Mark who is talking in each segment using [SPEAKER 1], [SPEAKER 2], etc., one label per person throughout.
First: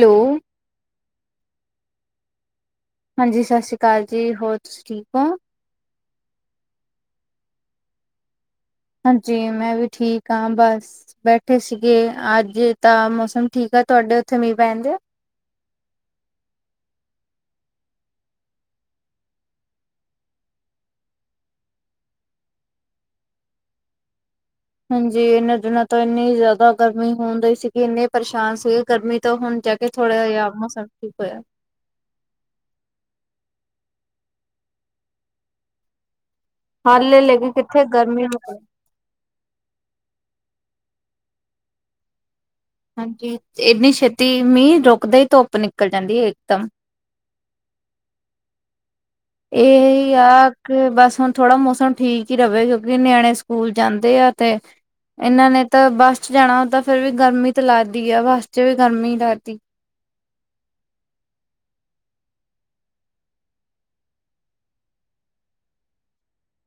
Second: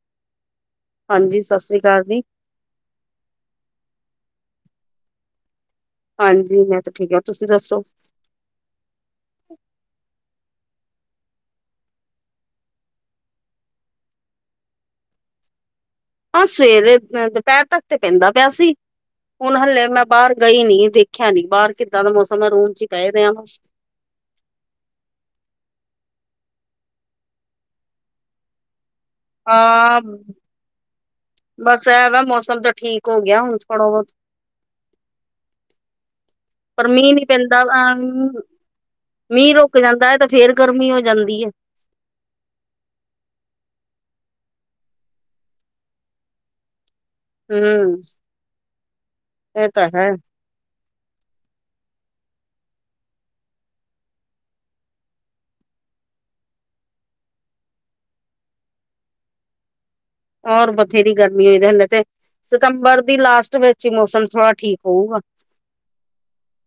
[SPEAKER 1] Hello.
[SPEAKER 2] ਹਾਂਜੀ, ਸਤਿ ਸ਼੍ਰੀ ਅਕਾਲ ਜੀ।
[SPEAKER 1] ਹਾਂਜੀ, ਸਤਿ ਸ਼੍ਰੀ ਅਕਾਲ ਜੀ, ਹੋਰ ਤੁਸੀਂ ਠੀਕ ਹੋ?
[SPEAKER 2] ਹਾਂਜੀ, ਮੈਂ ਤਾਂ ਠੀਕ ਆ, ਤੁਸੀਂ ਦੱਸੋ?
[SPEAKER 1] ਹਾਂਜੀ, ਮੈਂ ਵੀ ਠੀਕ ਹਾਂ। ਬਸ ਬੈਠੇ ਸੀਗੇ, ਅੱਜ ਤਾਂ ਮੌਸਮ ਠੀਕ ਆ, ਤੁਹਾਡੇ ਉੱਥੇ ਮੀਂਹ ਪੈਣਦੇ ਆ?
[SPEAKER 2] ਆਹ ਸਵੇਰੇ, ਦੁਪਹਿਰ ਤੱਕ ਤੇ ਪੈਂਦਾ ਪਿਆ ਸੀ ਹੁਣ ਹਲੇ ਮੈਂ ਬਾਹਰ ਗਈ ਨੀ, ਦੇਖਿਆ ਨੀ, ਬਾਹਰ ਕਿੱਦਾਂ ਦਾ ਮੌਸਮ ਹੈ ਰੂਮ 'ਚ ਹੀ ਪੈਦੇ ਆ ਬ
[SPEAKER 1] ਹਾਂਜੀ, ਇਹਨਾਂ ਦਿਨਾਂ ਤੋਂ ਇੰਨੀ ਜ਼ਿਆਦਾ ਗਰਮੀ ਹੋਣਈ ਸੀਗੀ, ਇੰਨੇ ਪਰੇਸ਼ਾਨ ਸੀਗੇ ਗਰਮੀ ਤੇ ਹੁਣ ਜਾ ਕੇ
[SPEAKER 2] ਹਾਂ,
[SPEAKER 1] ਥੋੜਾ ਜਿਹਾ, ਮੌਸਮ ਠੀਕ ਹੋਇਆ।
[SPEAKER 2] ਬਸ ਇਹ ਵਾ ਮੌਸਮ ਤਾਂ ਠੀਕ ਹੋ ਗਿਆ, ਹੁਣ ਥੋੜਾ ਬਹੁਤ ਪਰ ਮੀਂਹ
[SPEAKER 1] ਹਾਲੇ
[SPEAKER 2] ਨੀ
[SPEAKER 1] ਲੈ ਕੇ
[SPEAKER 2] ਪੈਂਦਾ,
[SPEAKER 1] ਕਿੱਥੇ, ਗਰਮੀ ਹੋ
[SPEAKER 2] ਅ
[SPEAKER 1] ਗਈ
[SPEAKER 2] ਮੀਂਹ ਰੁਕ ਜਾਂਦਾ ਹੈ, ਤੇ ਫੇਰ ਗਰਮੀ ਹੋ ਜਾਂਦੀ ਹੈ।
[SPEAKER 1] ਹਾਂਜੀ, ਇਏਨੀ ਛੇਤੀ ਮੀਂਹ ਰੁਕਦਾ ਹੀ, ਧੁੱਪ ਨਿਕਲ ਜਾਂਦੀ ਹੈ ਇਕਦਮ
[SPEAKER 2] ਹਮ।
[SPEAKER 1] ਇਹਹੀ ਆ ਤੇ ਬਸ ਹੁਣ ਥੋੜਾ ਮੌਸਮ ਠੀਕ ਹੀ ਰਹੇ, ਕਿਉਂਕਿ ਨਿਆਣੇ ਸਕੂਲ ਜਾਂਦੇ ਆ ਤੇ ਇਹਨਾਂ ਨੇ ਤਾਂ ਬੱਸ 'ਚ ਜਾਣਾ ਹੋ, ਤਾਂ ਫੇਿਰ ਵੀ ਗਰਮੀ ਤੇ ਲਾਦੀ ਆ ਬੱਸ 'ਚ ਵੀ ਗਰਮੀ ਲਾਦੀ
[SPEAKER 2] ਹੋਰ ਬਥੇਰੀ ਗਰਮੀ ਹੋਈ ਦੀ, ਤੇ ਸਤੰਬਰ ਦੀ ਲਾਸਟ ਵਿੱਚ ਹੀ, ਮੌਸਮ ਥੋੜਾ ਠੀਕ ਹੋਊਗਾ।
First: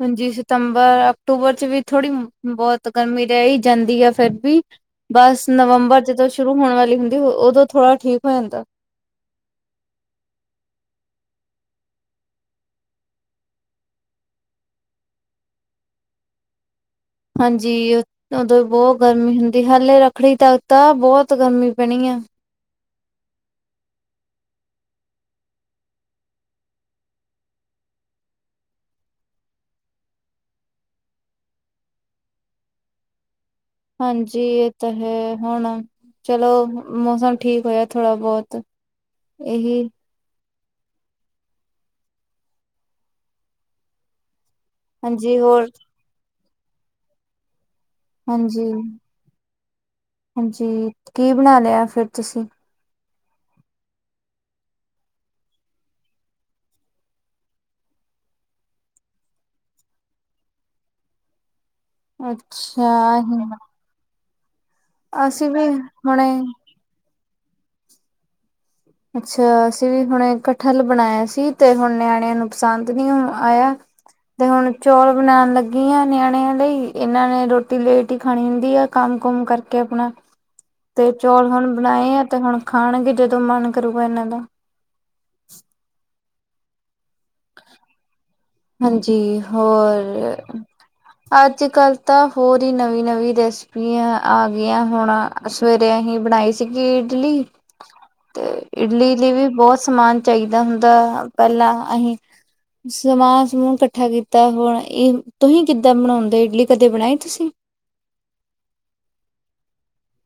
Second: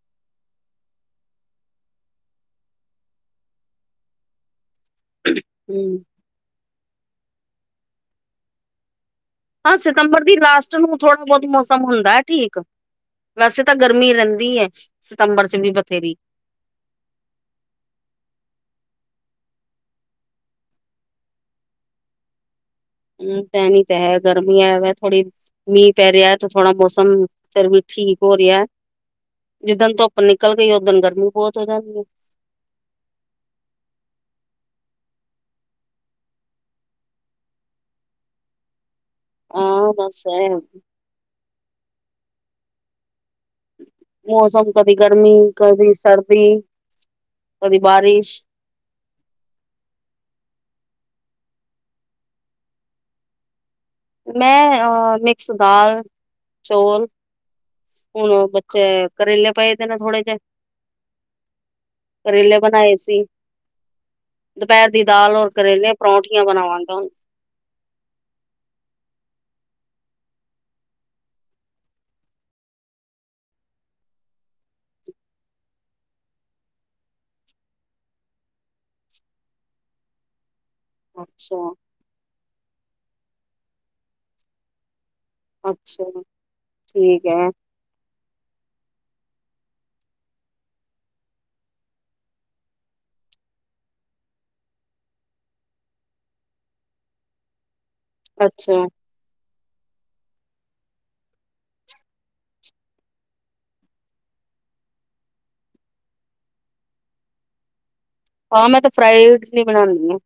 [SPEAKER 1] ਹਜੀ ਸਤੰਬਰ, ਅਕਤੂਬਰ 'ਚ ਵੀ ਥੋੜੀ ਬਹੁਤ ਗਰਮੀ ਰਹਿਹੀ ਜਾਂਦੀ ਆ, ਫਿਰ ਵੀ ਬਸ ਨਵੰਬਰ
[SPEAKER 2] ਹੂੰ,
[SPEAKER 1] ਜਦੋਂ ਸ਼ੁਰੂ ਹੋਣ ਵਾਲੀ ਹੁੰਦੀ, ਉਦੋਂ ਥੋੜਾ ਠੀਕ ਹੋ ਜਾਂਦਾ।
[SPEAKER 2] ਹਾਂ ਸਤੰਬਰ ਦੀ ਲਾਸਟ ਨੂੰ, ਥੋੜ੍ਹਾ ਬਹੁਤ ਮੌਸਮ ਹੁੰਦਾ ਹੈ ਠੀਕ ਵੈਸੇ ਤਾਂ ਗਰਮੀ ਰਹਿੰਦੀ ਹੈ, ਸਤੰਬਰ 'ਚ ਵੀ ਬਥੇਰੀ
[SPEAKER 1] ਹਾਂਜੀ। ਉਦੋਂ ਵੀ ਬਹੁਤ ਗਰਮੀ ਹੁੰਦੀ, ਹਾਲੇ ਰੱਖੜੀ ਤੱਕ ਤਾਂ ਬਹੁਤ ਗਰਮੀ ਪੈਣੀ ਆ
[SPEAKER 2] ਹਮ, ਪੈ ਨੀ ਤਾਂ ਹੈ ਗਰਮੀ ਹੈ, ਵ ਥੋੜੀ ਮੀਂਹ ਪੈ ਰਿਹਾ ਤੇ ਥੋੜਾ ਮੌਸਮ, ਫਿਰ ਵੀ ਠੀਕ ਹੋ ਰਿਹਾ। ਜਿੱਦਣ ਧੁੱਪ ਨਿਕਲ ਗਈ, ਓਦਣ ਗਰਮੀ ਬਹੁਤ ਹੋ ਜਾਂਦੀ ਹੈ।
[SPEAKER 1] ਹਾਂਜੀ ਇਹ ਤਾਂ ਹੈ, ਹੁਣ ਚਲੋ, ਮੌਸਮ ਠੀਕ ਹੋਇਆ ਥੋੜਾ ਬਹੁਤ।
[SPEAKER 2] ਆ,
[SPEAKER 1] ਇਹੀ
[SPEAKER 2] ਦਸਿਆ ਇਨੂ ਮੌਸਮ ਕਦੀ ਗਰਮੀ,
[SPEAKER 1] ਹਾਂਜੀ ਹੋਰ
[SPEAKER 2] ਕਦੀ ਸਰਦੀ, ਕਦੀ ਬਾਰਿਸ਼।
[SPEAKER 1] ਜੀ। ਹਾਂਜੀ, ਕੀ ਬਣਾ ਲਿਆ ਫਿਰ ਤੁਸੀਂ?
[SPEAKER 2] ਮੈਂ ਅ, ਮਿਕਸ ਦਾਲ, ਚੋਲ ਹੁਣ ਬੱਚੇ, ਕਰੇਲੇ ਪਏਦੇ ਨੇ ਥੋੜੇ ਜਿਹੇ ਕਰੇਲੇ ਬਣਾਇ ਸੀ।
[SPEAKER 1] ਅੱਛਾ
[SPEAKER 2] ਦੁਪਹਿਰ ਦੀ ਦਾਲ
[SPEAKER 1] ਅਸੀਂ
[SPEAKER 2] ਔਰ
[SPEAKER 1] ਵੀ
[SPEAKER 2] ਕਰੇਲੇ,
[SPEAKER 1] ਹੁਣੇ
[SPEAKER 2] ਪਰੌਂਠੀਆਂ ਬਣਾਵਾਂਗਾ ਹਣ।
[SPEAKER 1] ਅੱਛਾ, ਅਸੀਂ ਵੀ ਹੁਣ ਕਠਲ ਬਣਾਇਆ ਸੀ, ਤੇ ਹੁਣ ਨਿਆਣਿਆਂ ਨੂੰੁ ਪਸੰਦ ਨੀ ਆਇਆ। ਤੇ ਹੁਣ ਚੌਲ ਬਣਾਉਣ ਲੱਗੀ ਆ, ਨਿਆਣਿਆਂ ਲਈ, ਇਹਨਾਂ ਨੇ ਰੋਟੀ ਲੇਟ ਹੀ ਖਾਣੀ ਹੁੰਦੀ ਆ। ਕੰਮ ਕੁਮ ਕਰਕੇ, ਆਪਣਾ ਤੇ ਚੌਲ
[SPEAKER 2] ਅੱਛਾ
[SPEAKER 1] ਹੁਣ ਬਣਾਏ ਆ, ਤੇ ਹੁਣ ਖਾਣਗੇ ਜਦੋਂ ਮਨ ਕਰੂਗਾ ਇਹਨਾਂ ਦਾ।
[SPEAKER 2] ਅੱਛਾ ਜੀ, ਠੀਕ ਏ।
[SPEAKER 1] ਹਾਂਜੀ ਹੋਰ ਅੱਜ ਕੱਲ੍ਹ ਤਾਂ ਹੋਰ ਹੀ, ਨਵੀਂ ਨਵੀਂ ਰੈਸਪੀਆਂ ਆ ਗਈਆਂ ਹੁਣਾ ਸਵੇਰੇ ਅਸੀਂ ਬਣਾਈ ਸੀਗੀ ਇਡਲੀ, ਤੇ
[SPEAKER 2] ਅੱਛਾ
[SPEAKER 1] ਇਡਲੀ ਲਈ ਵੀ ਬਹੁਤ ਸਮਾਨ ਚਾਹੀਦਾ ਹੁੰਦਾ ਪਹਿਲਾਂ ਅਸੀਂ, ਸਮਾਨ ਨੂੰ ਇਕੱਠਾ ਕੀਤਾ, ਹੁਣ ਇਹ ਤੁਸੀਂ ਕਿੱਦਾਂ ਬਣਾਉਦੇ ਇਡਲੀ ਕਦੇ ਬਣਾਈ ਤੁਸੀਂ?
[SPEAKER 2] ਆਾਂ ਮੈਂ ਤੇ ਫਰਾਈਲ ਚ ਬਣਾਉਂਦੀ ਹਾਂ।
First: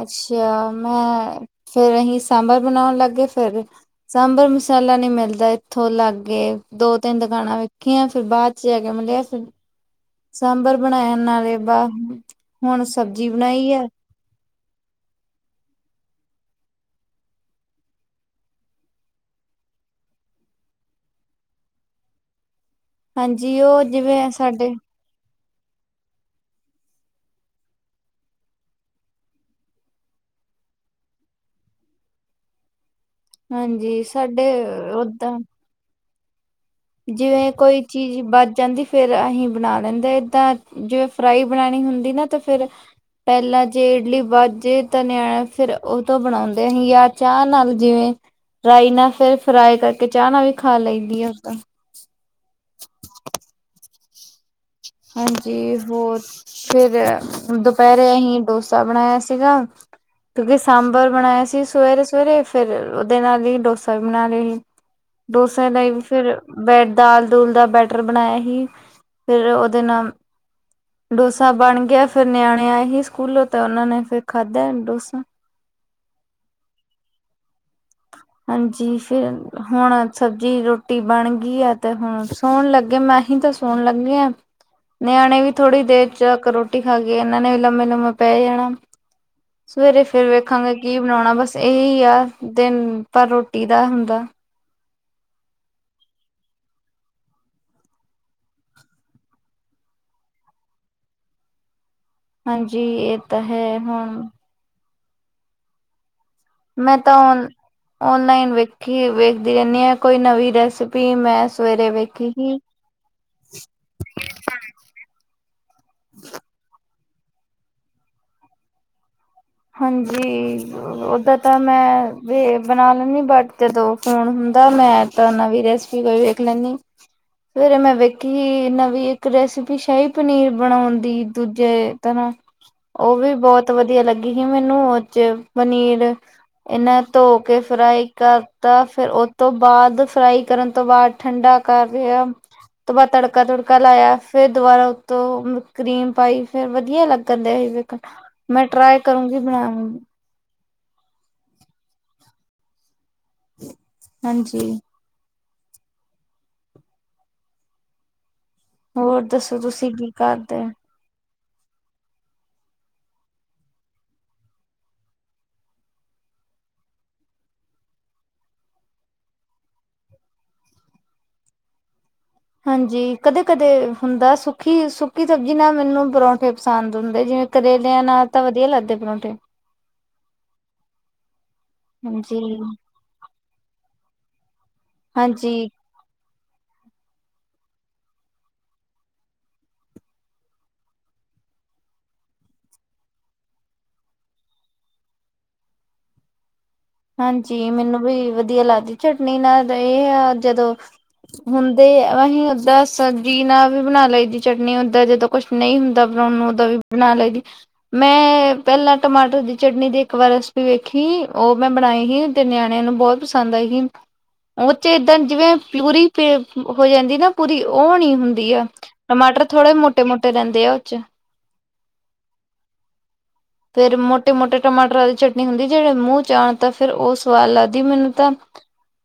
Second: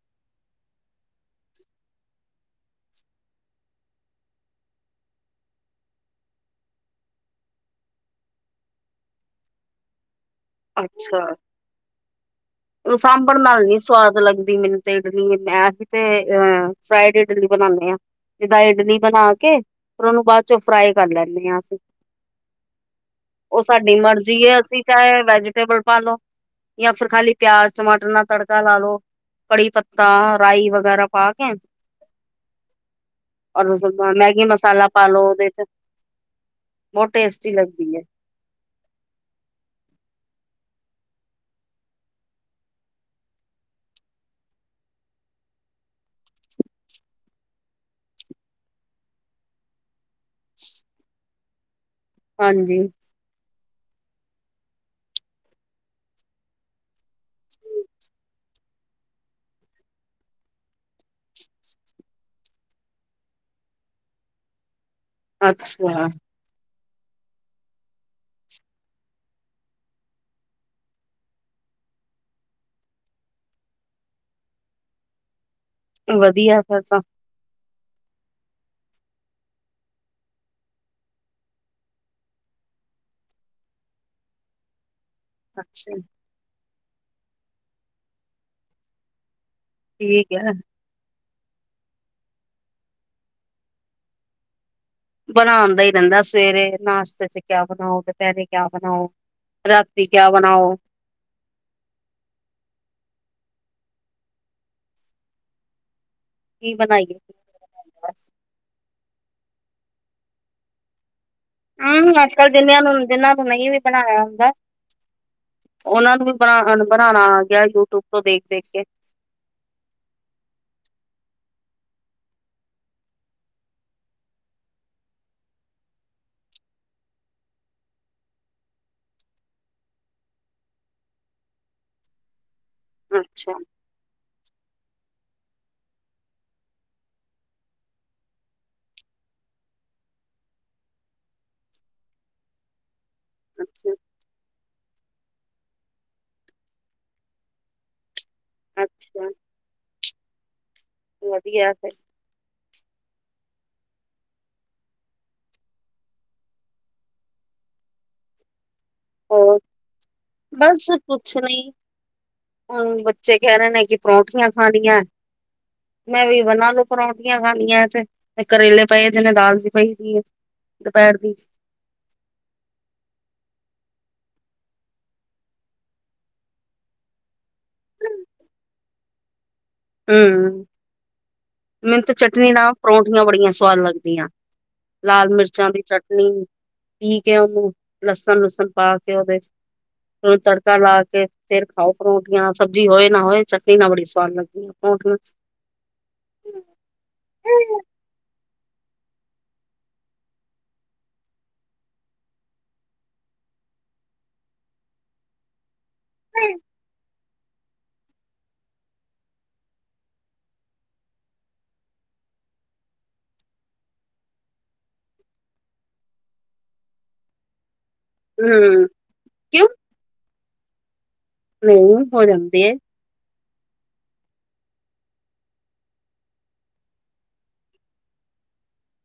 [SPEAKER 1] ਅੱਛਾ ਮੈਂ ਫਿਰ ਅਸੀਂ ਸਾਂਬਰ ਬਣਾਉਣ ਲੱਗ ਗਏ, ਫਿਰ ਸਾਂਬਰ ਮਸਾਲਾ ਨੀ ਮਿਲਦਾ ਇੱਥੋਂ ਲਾਗੇ, ਦੋ ਤਿੰਨ ਦੁਕਾਨਾਂ ਵੇਖੀਆਂ ਫਿਰ ਬਾਅਦ ਚ ਜਾ ਕੇ ਮਿਲਿਆ ਸੀ। ਸਾਂਬਰ ਬਣਾਇਆ
[SPEAKER 2] ਅੱਛਾ।
[SPEAKER 1] ਨਾਲੇ ਬਹ, ਹੁਣ ਸਬਜ਼ੀ
[SPEAKER 2] ਸਾਂਬਰ ਨਾਲ
[SPEAKER 1] ਬਣਾਈ
[SPEAKER 2] ਨੀ
[SPEAKER 1] ਆ।
[SPEAKER 2] ਸਵਾਦ ਲੱਗਦੀ ਮੈਨੂੰ ਤੇ ਇਡਲੀ ਮੈਂ ਹੀ, ਤੇ ਅਹ ਫਰਾਈਡ ਇਡਲੀ ਬਨਾਨੇ ਆਂ। ਜਿਦਾ ਇਡਲੀ ਬਣਾ ਕੇ ਫਿਰ ਉਹਨੂੰ ਬਾਅਦ ਚੋਂ ਫਰਾਈ ਕਰ ਲੈਨੇ ਆਂ ਅਸੀਂ
[SPEAKER 1] ਹਾਂਜੀ ਉਹ,
[SPEAKER 2] ਸਾਡੀ
[SPEAKER 1] ਜਿਵੇਂ ਆਂ
[SPEAKER 2] ਮਰਜ਼ੀ ਹੈ
[SPEAKER 1] ਸਾਡੇ
[SPEAKER 2] ਅਸੀਂ ਚਾਹੇ ਵੈਜੀਟੇਬਲ ਪਾ ਲੋ, ਜਾਂ ਫਿਰ ਖਾਲੀ ਪਿਆਜ ਟਮਾਟਰ ਨਾਲ ਤੜਕਾ ਲਾ ਲੋ। ਕੜੀ ਪੱਤਾ, ਰਾਈ ਵਗੈਰਾ ਪਾ ਕੇ ਔਰ
[SPEAKER 1] ਹਾਂਜੀ
[SPEAKER 2] ਮੈਗੀ
[SPEAKER 1] ਸਾਡੇ
[SPEAKER 2] ਮਸਾਲਾ
[SPEAKER 1] ਅ
[SPEAKER 2] ਪਾ ਲੋ
[SPEAKER 1] ਓਦਾਂ
[SPEAKER 2] ਉਹਦੇ ਚ ਬਹੁਤ
[SPEAKER 1] ਜਿਵੇਂ,
[SPEAKER 2] ਟੇਸਟੀ
[SPEAKER 1] ਕੋਈ
[SPEAKER 2] ਲੱਗਦੀ ਹੈ।
[SPEAKER 1] ਚੀਜ਼ ਬਚ ਜਾਂਦੀ- ਫੇਰ ਅਸੀਂ ਬਣਾ ਲੈਂਦੇ, ਏਦਾਂ ਜਿਵੇਂ ਫਰਾਈ ਬਣਾਉਣੀ ਹੁੰਦੀ ਨਾ ਤੇ ਫਿਰ ਪਹਿਲਾਂ ਜੇ ਇਡਲੀ ਵਚ ਜੇ ਨਿਆਣਿਆ, ਫਿਰ ਉਹ ਤੋਂ ਬਣਾਉਂਦੇ ਸੀ। ਜਾਂ ਚਾਹ ਨਾਲ ਜਿਵੇਂ, ਰਾਈ ਨਾਲ ਫਿਰ ਫਰਾਈ ਕਰਕੇ ਚਾਹ ਨਾਲ ਵੀ ਖਾ ਲਈ ਦੀ ਆ
[SPEAKER 2] ਹਾਂਜੀ
[SPEAKER 1] ਹਾਂਜੀ, ਹੋਰ ਫਿਰ, ਦੁਪਹਿਰੇ ਅਸੀਂ ਡੋਸਾ ਬਣਾਇਆ ਸੀਗਾ। ਕਿਉਂਕਿ ਸਾਂਬਰ ਬਣਾਇਆ ਸੀ, ਸਵੇਰੇ ਸਵੇਰੇ ਫਿਰ, ਉਹਦੇ ਨਾਲ ਹੀ ਡੋਸਾ ਵੀ ਬਣਾ ਲਿਆ ਸੀ। [inaudible] ਡੋਸਾ ਲਈ
[SPEAKER 2] ਅੱਛਾ
[SPEAKER 1] ਫਿਰ, ਬੈਡ ਦਾਲ ਦੂਲ ਦਾ ਬੈਟਰ ਬਣਾਇਆ ਸੀ। ਫਿਰ ਉਹਦੇ ਨਾਲ ਡੋਸਾ ਬਣ ਗਿਆ ਫੇਰ ਨਿਆਣੇ ਆਏ ਸੀ, ਸਕੂਲੋਂ ਤਾਂ ਉਹਨਾਂ ਨੇ ਫਿਰ ਖਾਧਾ ਡੋਸਾ।
[SPEAKER 2] ਵਧੀਆ ਫਿਰ ਤਾ।
[SPEAKER 1] ਹਾਂਜੀ, ਫਿਰ ਹੁਣ ਸਬਜ਼ੀ ਰੋਟੀ ਬਣ ਗਈ ਆ ਤੇ ਹੁਣ ਸੋਣ ਲੱਗੇ ਮੈਂ ਹੀ ਤਾਂ ਸੋਣ ਲੱਗੇ ਆਂ। ਨਿਆਣੇ ਵੀ ਥੋੜ੍ਹੀ
[SPEAKER 2] ਅੱਛਾ
[SPEAKER 1] ਦੇਰ ਚ, ਰੋਟੀ ਖਾ ਕੇ ਇਹਨਾਂ ਨੇ ਵੀ ਲੰਮੇ ਲੋਮੇ ਪੈ ਜਾਣਾ। ਸਵੇਰੇ ਫੇਰ
[SPEAKER 2] ਠੀਕ ਹੈ।
[SPEAKER 1] ਵੇਖਾਂਗੇ, ਕੀ ਬਣਾਉਣਾ ਬਸ ਇਹੀ ਆ ਦਿਨ ਭਰ ਰੋਟੀ ਦਾ ਹੁੰਦਾ।
[SPEAKER 2] ਬਣਾਣ ਦਾ ਹੀ ਰਿੰਦਾ ਸਵੇਰੇ ਨਾਸ਼ਤੇ ਚ ਕਿਆ ਬਣਾਓ ਦੁਪਹਿਰੇ ਕਿਆ ਬਣਾਓ ਰਾਤੀ ਕਿਆ ਬਣਾਓ
[SPEAKER 1] ਹਾਂਜੀ ਇਹ ਤਾਂ ਹੈ ਹੁਣ
[SPEAKER 2] ਕੀ
[SPEAKER 1] ਮੈਂ
[SPEAKER 2] ਬਣਾਈਏ
[SPEAKER 1] ਤਾਂ ਓਨਲਾਈਨ ਵੇਖੀ ਵੇਖਦੀ ਰਹਿੰਦੀ ਆ ਕੋਈ ਨਵੀਂ ਰੈਸਪੀ ਮੈਂ ਸਵੇਰੇ
[SPEAKER 2] ਹੂੰ
[SPEAKER 1] ਵੇਖੀ
[SPEAKER 2] ਅੱਜ ਕੱਲ
[SPEAKER 1] ਹੀ
[SPEAKER 2] ਜਿੰਨੀਆਂ ਨੂੰ ਜਿੰਨਾ ਤੋਂ ਨਹੀਂ ਵੀ ਬਣਾਇਆ ਹੁੰਦਾ ਉਹਨਾਂ ਨੂੰ ਵੀ ਬਣਾ ਬਣਾਉਣਾ ਆ ਗਿਆ ਯੂਟਿਊਬ ਤੋਂ ਦੇਖ ਦੇਖ ਕੇ
[SPEAKER 1] ਹਾਂਜੀ ਉਦਾ ਤਾਂ ਮੈਂ ਵੀ ਬਣਾ ਲੈਂਦੀ ਬਟ ਜਦੋਂ ਫੋਨ ਹੁੰਦਾ ਮੈਂ ਤਾਂ ਨਵੀ ਰੈਸਪੀ ਕੋਈ ਵੇਖ ਲੈਂਨੀ, ਸਵੇਰੇ ਮੈਂ ਵੇਖੀ ਨਵੀਂ ਇੱਕ ਰੈਸਿਪੀ ਸ਼ਾਹੀ ਪਨੀਰ ਬਣਾਉਣ ਦੀ ਦੂਜੇ ਤਰ੍ਹਾਂ ਉਹ ਵੀ
[SPEAKER 2] ਅੱਛਾ
[SPEAKER 1] ਬਹੁਤ ਵਧੀਆ ਲੱਗੀ ਕਿ ਮੈਨੂੰ ਉਹ ਚ ਪਨੀਰ ਇਹਨਾਂ ਧੋ ਕੇ ਫਰਾਈ ਕਰਤਾ, ਫਿਰ ਉਹ ਤੋਂ ਬਾਅਦ ਫਰਾਈ ਕਰਨ ਤੋਂ ਬਾਅਦ ਠੰਡਾ ਕਰ ਰਿਹਾ, ਤੋਂ ਬਾਅਦ ਤੜਕਾ -ਤੜਕਾ
[SPEAKER 2] ਅੱਛਾ
[SPEAKER 1] ਲਾਇਆ ਫੇਰ ਦੁਬਾਰਾ ਤੋਂ ਕਰੀਮ ਪਾਈ, ਫੇਰ ਵਧੀਆ ਲੱਗਣ ਡ ਸੀ ਵੇਖਣ, ਮੈਂ ਟਰਾਈ
[SPEAKER 2] ਅੱਛਾ
[SPEAKER 1] ਬਣਾ।
[SPEAKER 2] ਵਧੀਆ ਫੇਰ
[SPEAKER 1] ਹਾਂਜੀ। ਹੋਰ ਦੱਸੋ ਤੁਸੀਂ ਕੀ ਕਰਦੇ ਹੋ?
[SPEAKER 2] ਬਸ ਕੁਛ ਨਹੀਂ, ਹੁਣ ਬੱਚੇ ਕਹਿ ਰਹੇ ਨੇ ਕਿ ਪਰੌਠੀਆਂ ਖਾਣੀਆਂ। ਮੈਂ ਵੀ ਵਨਾਂ ਨੂੰ ਪਰਾਉਂਦੀਆਂ ਖਾਣੀਆਂ ਤੇ ਕਰੇਲੇ ਪਏ ਦੇ ਨੇ ਦਾਲ ਵੀ ਪਈ ਦੀ ਏ। ਦੁਪਹਿਰ ਦੀ
[SPEAKER 1] ਹਾਂਜੀ। ਕਦੇ- ਕਦੇ ਹੁੰਦਾ ਸੁੱਕੀ- ਸੁੱਕੀ ਸਬਜ਼ੀ ਨਾ ਮੈਨੂੰ ਪਰੌਂਠੇ ਪਸੰਦ ਹੁੰਦੇ। ਜਿਵੇਂ ਕਰੇਲਿਆਂ ਨਾਲ ਤਾਂ ਵਧੀਆ ਲੱਗਦੇ ਪਰੌਂਠੇ।
[SPEAKER 2] ਹੂ, ਮੈਨੂੰ ਤਾਂ
[SPEAKER 1] ਹਾਂਜੀ,
[SPEAKER 2] ਚਟਨੀ ਨਾਲ ਪਰੌਂਠੀਆਂ ਬੜੀਆਂ ਸਵਾਦ ਲੱਗਦੀਆਂ। ਲਾਲ
[SPEAKER 1] ਹਾਂਜੀ।
[SPEAKER 2] ਮਿਰਚਾਂ ਦੀ ਚਟਨੀ, ਪੀ ਕੇ ਉਹਨੂੰ ਲਸਣ- ਲੁਸਣ ਪਾ ਕੇ ਉਹਦੇ ਚ'। ਤੂੰ, ਤੜਕਾ ਲਾ ਕੇ ਫੇਰ ਖਾਓ ਪਰੋਠੀਆਂ, ਸਬਜ਼ੀ ਹੋਏ ਨਾ ਹੋਏ ਚਟਨੀ ਨਾ ਬੜੀ ਸਵਾਦ ਲੱਗੀਆਂ। ਓਕੇ,
[SPEAKER 1] ਹਾਂਜੀ, ਮੈਨੂੰ ਵੀ ਵਧੀਆ ਲੱਗਦੀ ਚਟਨੀ ਨਾਲ ਇਹ ਆ ਜਦੋਂ ਹੁੰਦੇ ਅਸੀਂ ਓਦਾਂ ਸਬਜ਼ੀ ਨਾਲ ਵੀ ਬਣਾ ਲਈ ਜ ਚਟਨੀ ਓਦਾਂ ਜਦੋਂ ਕੁਛ ਨਹੀਂ ਹੁੰਦਾ ਬਣਾਉਣ ਨੂੰ ਉਦਾਂ ਵੀ ਬਣਾ ਲੈਦੀ। ਮੈਂ ਪਹਿਲਾਂ ਟਮਾਟਰ ਦੀ ਚਟਨੀ ਦੀ ਇੱਕ ਵਾਰ ਰੈਸਪੀ ਵੇਖੀ ਉਹ ਮੈਂ ਬਣਾਈ ਸੀ ਤੇ ਨਿਆਣਿਆਂ ਨੂੰ ਬਹੁਤ ਪਸੰਦ ਆਈ ਸੀ। ਉਹ ਚ' ਏਦਾਂ ਜਿਵੇਂ ਪੂਰੀ ਪੇ ਹੋ ਜਾਂਦੀ ਨਾ ਪੂਰੀ ਉਹ ਨਹੀ। ਹੁੰਦੀ ਆ,
[SPEAKER 2] ਹੂੰ
[SPEAKER 1] ਟਮਾਟਰ
[SPEAKER 2] ਕਿਉਂ
[SPEAKER 1] ਥੋੜੇ ਮੋਟੇ- ਮੋਟੇ ਰਹਿੰਦੇ ਆ ਉਹ 'ਚ।
[SPEAKER 2] ਨਹੀਂ ਹੋ ਜਾਂਦੀ।
[SPEAKER 1] ਫੇਰ ਮੋਟੇ- ਮੋਟੇ ਟਮਾਟਰਾਂ ਦੀ ਚਟਨੀ ਹੁੰਦੀ ਜਿਹੜੇ ਮੂੰਹ ਜਾਣ ਤਾਂ ਫੇਰ ਉਹ ਸਵਾਦ ਲੱਗਦੀ ਮੈਨੂੰ ਤਾਂ,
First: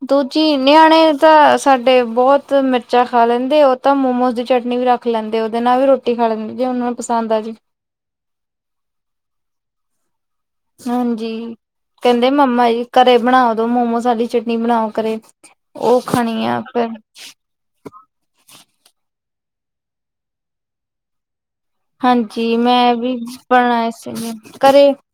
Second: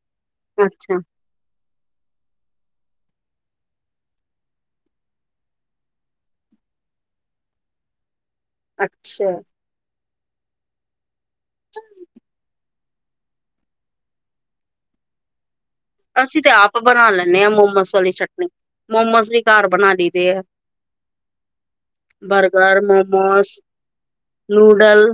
[SPEAKER 1] ਦੂਜੀ
[SPEAKER 2] ਅੱਛਾ
[SPEAKER 1] ਨਿਆਣੇ ਤਾਂ ਸਾਡੇ ਬਹੁਤ ਮਿਰਚਾਂ ਖਾ ਲੈਂਦੇ ਉਹ ਤਾਂ ਮੋਮੋਸ ਦੀ ਚਟਨੀ ਵੀ ਰੱਖ ਲੈਂਦੇ ਉਹਦੇ ਨਾਲ ਵੀ ਰੋਟੀ ਰੋਟੀ ਖਾ ਲਿੰਦੀ ਜੇ ਉਹਨਾਂ ਨੂੰ ਪਸਦ ਆ ਜੀ।
[SPEAKER 2] ਅੱਛਾ।
[SPEAKER 1] ਹਾਂਜੀ।
[SPEAKER 2] ਹਾਂਜੀ।
[SPEAKER 1] ਕਹਿੰਦੇ ਮੰਮਾ ਜੀ ਘਰੇ ਬਣਾ ਦੋ ਮੋਮੋਸ ਵਾਲੀ ਚਟਨੀ ਬਣਾਓ ਘਰੇ। ਉਹ
[SPEAKER 2] ਅਸੀਂ
[SPEAKER 1] ਖਾਣੀ
[SPEAKER 2] ਤੇ
[SPEAKER 1] ਆ
[SPEAKER 2] ਆਪ
[SPEAKER 1] ਫਿਰ
[SPEAKER 2] ਬਣਾ ਲੈਂਦੇ ਹਾਂ ਮੋਮੋਸ ਵਾਲੀ ਚਟਨੀ, ਮੋਮਸ ਵੀ ਘਰ ਬਣਾ ਲਈਦੇ ਆ।
[SPEAKER 1] ਹਾਂਜੀ
[SPEAKER 2] ਬਰਗਰ,
[SPEAKER 1] ਮੈਂ ਵੀ
[SPEAKER 2] ਮੋਮੋਸ,
[SPEAKER 1] ਬਣਾਏ ਸੀਗੇ ਘਰੇ
[SPEAKER 2] ਨੂਡਲ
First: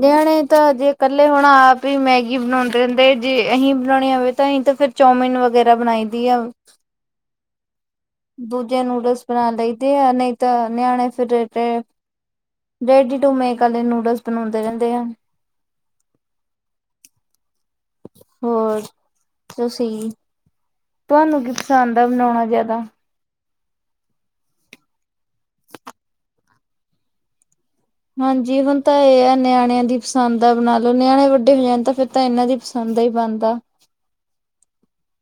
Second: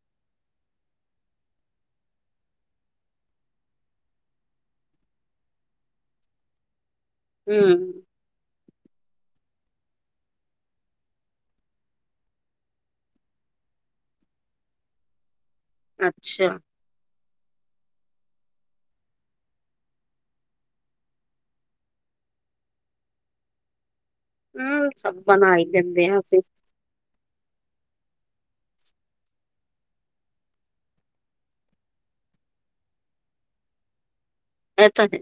[SPEAKER 1] ਨਿਆਣੇ ਤਾਂ ਜੇ ਇਕੱਲੇ ਹੁਣ ਆਪ ਹੀ ਮੈਗੀ ਬਣਾਉਂਦੇ ਰਹਿੰਦੇ ਜੇ ਅਸੀਂ ਬਣਾਉਣੀ ਹੋਵੇ ਤਾਂ ਅਸੀਂ ਤਾਂ ਫਿਰ ਚੌਮਨ ਵਗੈਰਾ ਬਣਾਈ ਦੀ ਆ।
[SPEAKER 2] ਹੂ
[SPEAKER 1] ਦੂਜੇ ਨੂਡਲਸ ਬਣਾ ਲਈ ਦੇ ਨਹੀਂ ਤਾਂ ਨਿਆਣੇ ਫਿਰ ਰੈਡੀ ਟੂ ਮੇਕ ਵਾਲੇ ਨੂਡਲਸ ਬਣਾਉਂਦੇ ਰਹਿੰਦੇ ਹੈ।
[SPEAKER 2] ਅੱਛਾ।
[SPEAKER 1] ਹੋਰ, ਤੁਸੀਂ, ਤੁਹਾਨੂੰ ਕੀ ਪਸੰਦ ਆ ਬਣਾਉਣਾ ਜਿਆਦਾ।
[SPEAKER 2] ਹੁ, ਸਭ ਬਣਾਈ ਦਿੰਦੇ ਆ ਅਸੀਂ।
[SPEAKER 1] ਹਾਂਜੀ ਹੁਣ ਤਾਂ ਇਹ ਆ ਨਿਆਣਿਆਂ ਦੀ ਪਸੰਦ ਦਾ ਬਣਾ ਲਓ ਨਿਆਣੇ ਵੱਡੇ ਹੋ ਜਾਣ ਤਾਂ ਫੇਰ ਤਾਂ ਇਹਨਾਂ ਦੀੰ ਬਣਦਾ ਹੀ ਬਣਦਾ।
[SPEAKER 2] ਇਹ ਤਾਂ ਹੈ।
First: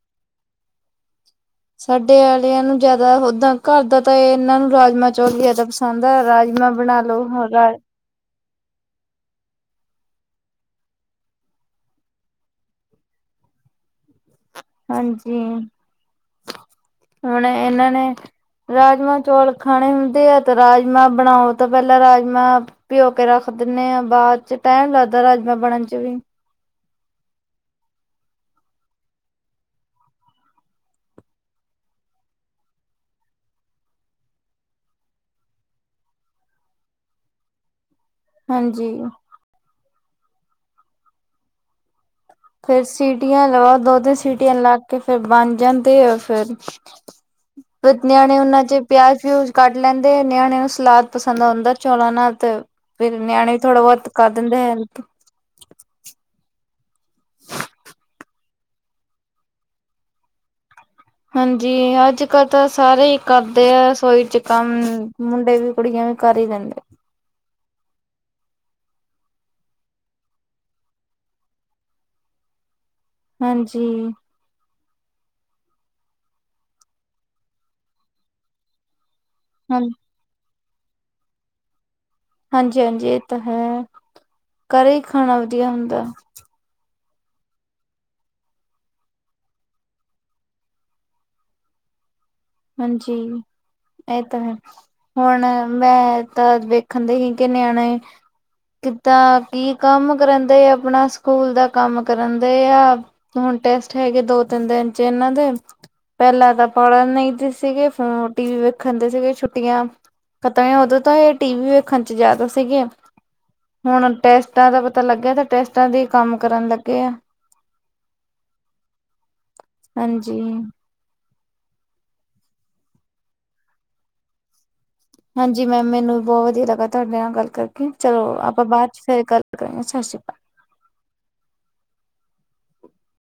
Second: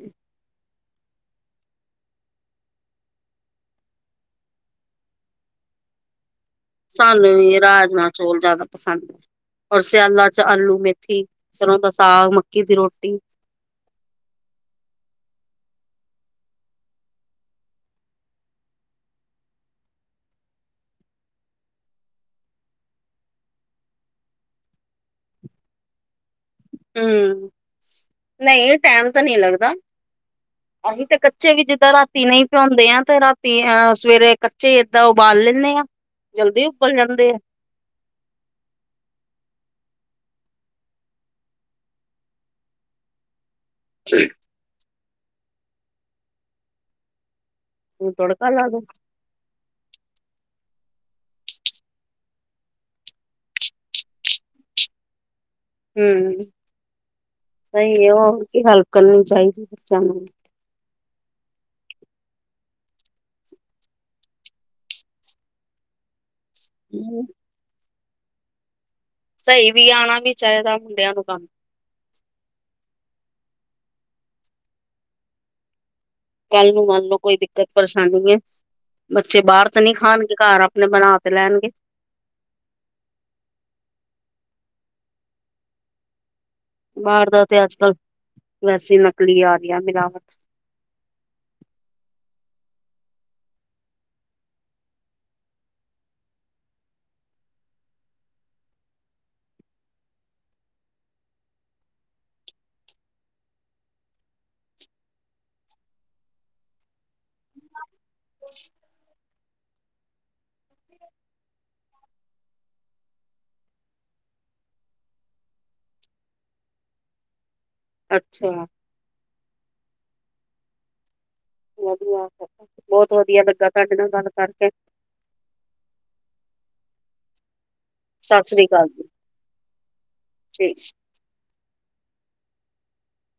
[SPEAKER 1] ਸਾਡੇ ਆਲਿਆਂ ਨੂੰ ਜ਼ਿਆਦਾ ਓਦਾਂ ਘਰ ਦਾ ਤਾਂ ਇਹਨਾਂ ਨੂੰ ਰਾਜਮਾਂ ਚੌਲ ਜ਼ਿਆਦਾ ਪਸੰਦ ਆ ਰਾਜਮਾਂ ਬਣਾ ਲੋ
[SPEAKER 2] ਸਾਨੂੰ ਵੀ ਰਾਜਮਾ ਚੋਲ ਜ਼ਿਆਦਾ ਪਸੰਦ ਆ, ਔਰ ਸਿਆਲਾ 'ਚ ਆਲੂ ਮੇਥੀ, ਸਰ੍ਹੋਂ ਦਾ ਸਾਗ, ਮੱਕੀ ਦੀ ਰੋਟੀ।
[SPEAKER 1] ਹਾਂਜੀ, ਹੁਣ ਇਹਨਾਂ ਨੇ ਰਾਜਮਾਂ ਚੌਲ ਖਾਣੇ ਹੁੰਦੇ ਆ ਤੇ ਰਾਜਮਾਂ ਬਣਾਓ ਤਾਂ ਪਹਿਲਾਂ ਰਾਜਮਾਂ ਪਿਓ ਕੇ ਰੱਖ ਦਿੰਨੇ ਆ ਬਾਅਦ 'ਚ ਟੈਮ ਲੱਗਦਾ ਰਾਜਮਾਂ ਬਣਨ 'ਚ ਵੀ।
[SPEAKER 2] ਹੂੰ, ਨਹੀਂ ਟੈਮ ਤਾਂ ਨਹੀਂ ਲੱਗਦਾ।
[SPEAKER 1] [inaudible]
[SPEAKER 2] ਅਸੀਂ ਤੇ ਕੱਚੇ ਵੀ ਜਿੱਦਾਂ ਰਾਤੀ ਨਹੀਂ ਭਿਉੰਦੇ ਆ ਤੇ ਰਾਤੀ ਅਹ ਸਵੇਰੇ ਕੱਚੇ ਏਦਾਂ ਉਬਾਲ ਲੈਂਨੇ ਆ। ਜਲਦੀ ਉਬਲ ਜਾਂਦੇ ਆ।
[SPEAKER 1] ਹਾਂਜੀ। ਫਿਰ ਸੀਟੀਆਂ ਲਵਾ ਦੋ-ਤਿੰਨ ਸੀਟੀਆਂ ਲ ਫੇਰ ਬਣ ਜਾਂਦੇ ਆ ਫਿਰ। ਫਿਰ
[SPEAKER 2] ਉਹਨੂੰ
[SPEAKER 1] ਨਿਆਂਨੇ ਨੇ
[SPEAKER 2] ਤੜਕਾ
[SPEAKER 1] ਉਹਨਾਂ
[SPEAKER 2] ਲਾ ਦੋ
[SPEAKER 1] 'ਚ ਪਿਆਜ ਫਿਊਜ ਕੱਢ ਲੈਂਦੇ ਨਿਆਣੇਆਂ ਨੂੰ ਸਲਾਦ ਪਸੰਦ ਆਉਂਦਾ ਚੋਲਾਂ ਨਾਲ ਤੇ। ਫਿਰ ਨਿਆਣੇ ਵੀ ਥੋੜਾ ਬਹੁਤ ਕਰ ਦਿੰਦੇ ਹੈਲਪ।
[SPEAKER 2] ਹੂੰ, ਸਹੀ ਏ ਉਹ ਕੀ ਹੈਲਪ ਕਰਨੀ ਚਾਹੀਦੀ ਹੈ ਬੱਚਿਆਂ ਨੂੰ।
[SPEAKER 1] ਹਾਂਜੀ ਅੱਜਕੱਲ੍ਹ ਤਾਂ ਸਾਰੇ ਹੀ ਕਰਦੇ ਆ ਰਸੋਈ 'ਚ ਕੰਮ ਮੁੰਡੇ ਵੀ ਕੁੜੀਆਂ ਵੀ ਕਰ ਹੀ ਲੈਂਦੇ।
[SPEAKER 2] [inaudible] ਸਹੀ ਵੀ ਆਣਾ ਵੀ ਚਾਹੀਦਾ ਮੁੰਡਿਆਂ ਨੂੰ ਕੰਮ।
[SPEAKER 1] ਹਾਂਜੀ।
[SPEAKER 2] ਕੱਲ ਨੂੰ ਮੰਨ ਲੋੋ ਕੋਈ ਦਿੱਕਤ ਪਰੇਸ਼ਾਨੀ ਏ, ਬੱਚੇ ਬਾਹਰ
[SPEAKER 1] ਹਾਂ
[SPEAKER 2] ਤਾਂ ਨਹੀਂ ਖਾਣਗੇ ਘਰ ਆਪਣੇ ਬਣਾ ਤਾਂ ਲੇਨਗੇ।
[SPEAKER 1] ਹਾਂਜੀ-ਹਾਂਜੀ ਇਹ ਤਾਂ ਹੈ ਘਰੇ ਹੀ ਖਾਣਾ ਵਧੀਆ ਹੁੰਦਾ।
[SPEAKER 2] ਬਾਹਰ ਦਾ ਤੇ ਅੱਜਕੱਲ, ਵੈਸੇ ਈ ਨਕਲੀ ਆ ਗਿਆ ਮਿਲਾਵਟ
[SPEAKER 1] ਹਾਂਜੀ। ਇਹ ਤਾਂ ਹੈ। ਹੁਣ ਮੈਂ ਤਾਂ ਵੇਖਣ ਦਈ ਸੀ ਕਿ ਨਿਆਣੇ ਕਿੱਦਾਂ ਕੀ ਕੰਮ ਕਰਨ ਦਏ ਆਪਣਾ ਸਕੂਲ ਦਾ ਕੰਮ ਕਰਨ ਦਏ ਆ। ਹੁਣ ਟੈਸਟ ਹੈਗੇ ਦੋ-ਤਿੰਨ ਦਿਨ 'ਚ ਇਹਨਾਂ ਦੇ ਪਹਿਲਾਂ ਤਾਂ ਪੜਨ ਨਹੀਂ ਸੀਗੇ ਫੋਨ ਟੀ ਵੀ ਵੇਖਣ ਦੇ ਸੀਗੇ ਛੁੱਟੀਆਂ, ਖਤਮ ਉਦੋਂ ਤਾਂ ਇਹ ਟੀ ਵੀ ਵੇਖਣ 'ਚ ਜ਼ਿਆਦਾ ਸੀਗੇ। ਹੁਣ ਟੈਸਟਾਂ ਦਾ ਪਤਾ ਲੱਗਿਆ ਤਾਂ ਟੈਸਟਾਂ ਦੇ ਕੰਮ ਕਰਨ ਲੱਗੇ ਆ।
[SPEAKER 2] ਅੱਛਾ।
[SPEAKER 1] ਹਾਂਜੀ।
[SPEAKER 2] ਵਧੀਆ, ਬਹੁਤ ਵਧੀਆ ਲੱਗਾ ਤੁਹਾਡੇ ਨਾਲ ਗੱਲ ਕਰਕੇ।
[SPEAKER 1] ਹਾਂਜੀ ਮੈਮ ਮੈਨੂੰ ਵੀ ਬਹੁਤ ਵਧੀਆ ਲੱਗਾ ਤੁਹਾਡੇ ਨਾਲ ਗੱਲ ਕਰਕੇ। ਚਲੋ
[SPEAKER 2] ਸਤਿ
[SPEAKER 1] ਆਪਾਂ
[SPEAKER 2] ਸ੍ਰੀ ਅਕਾਲ
[SPEAKER 1] ਬਾਅਦ 'ਚ
[SPEAKER 2] ਜੀ
[SPEAKER 1] ਫਿਰ ਗੱਲ ਕਰਾਂਗੇ ਸਤਿ ਸ਼੍ਰੀ ਅਕਾਲ।
[SPEAKER 2] ਠੀਕ।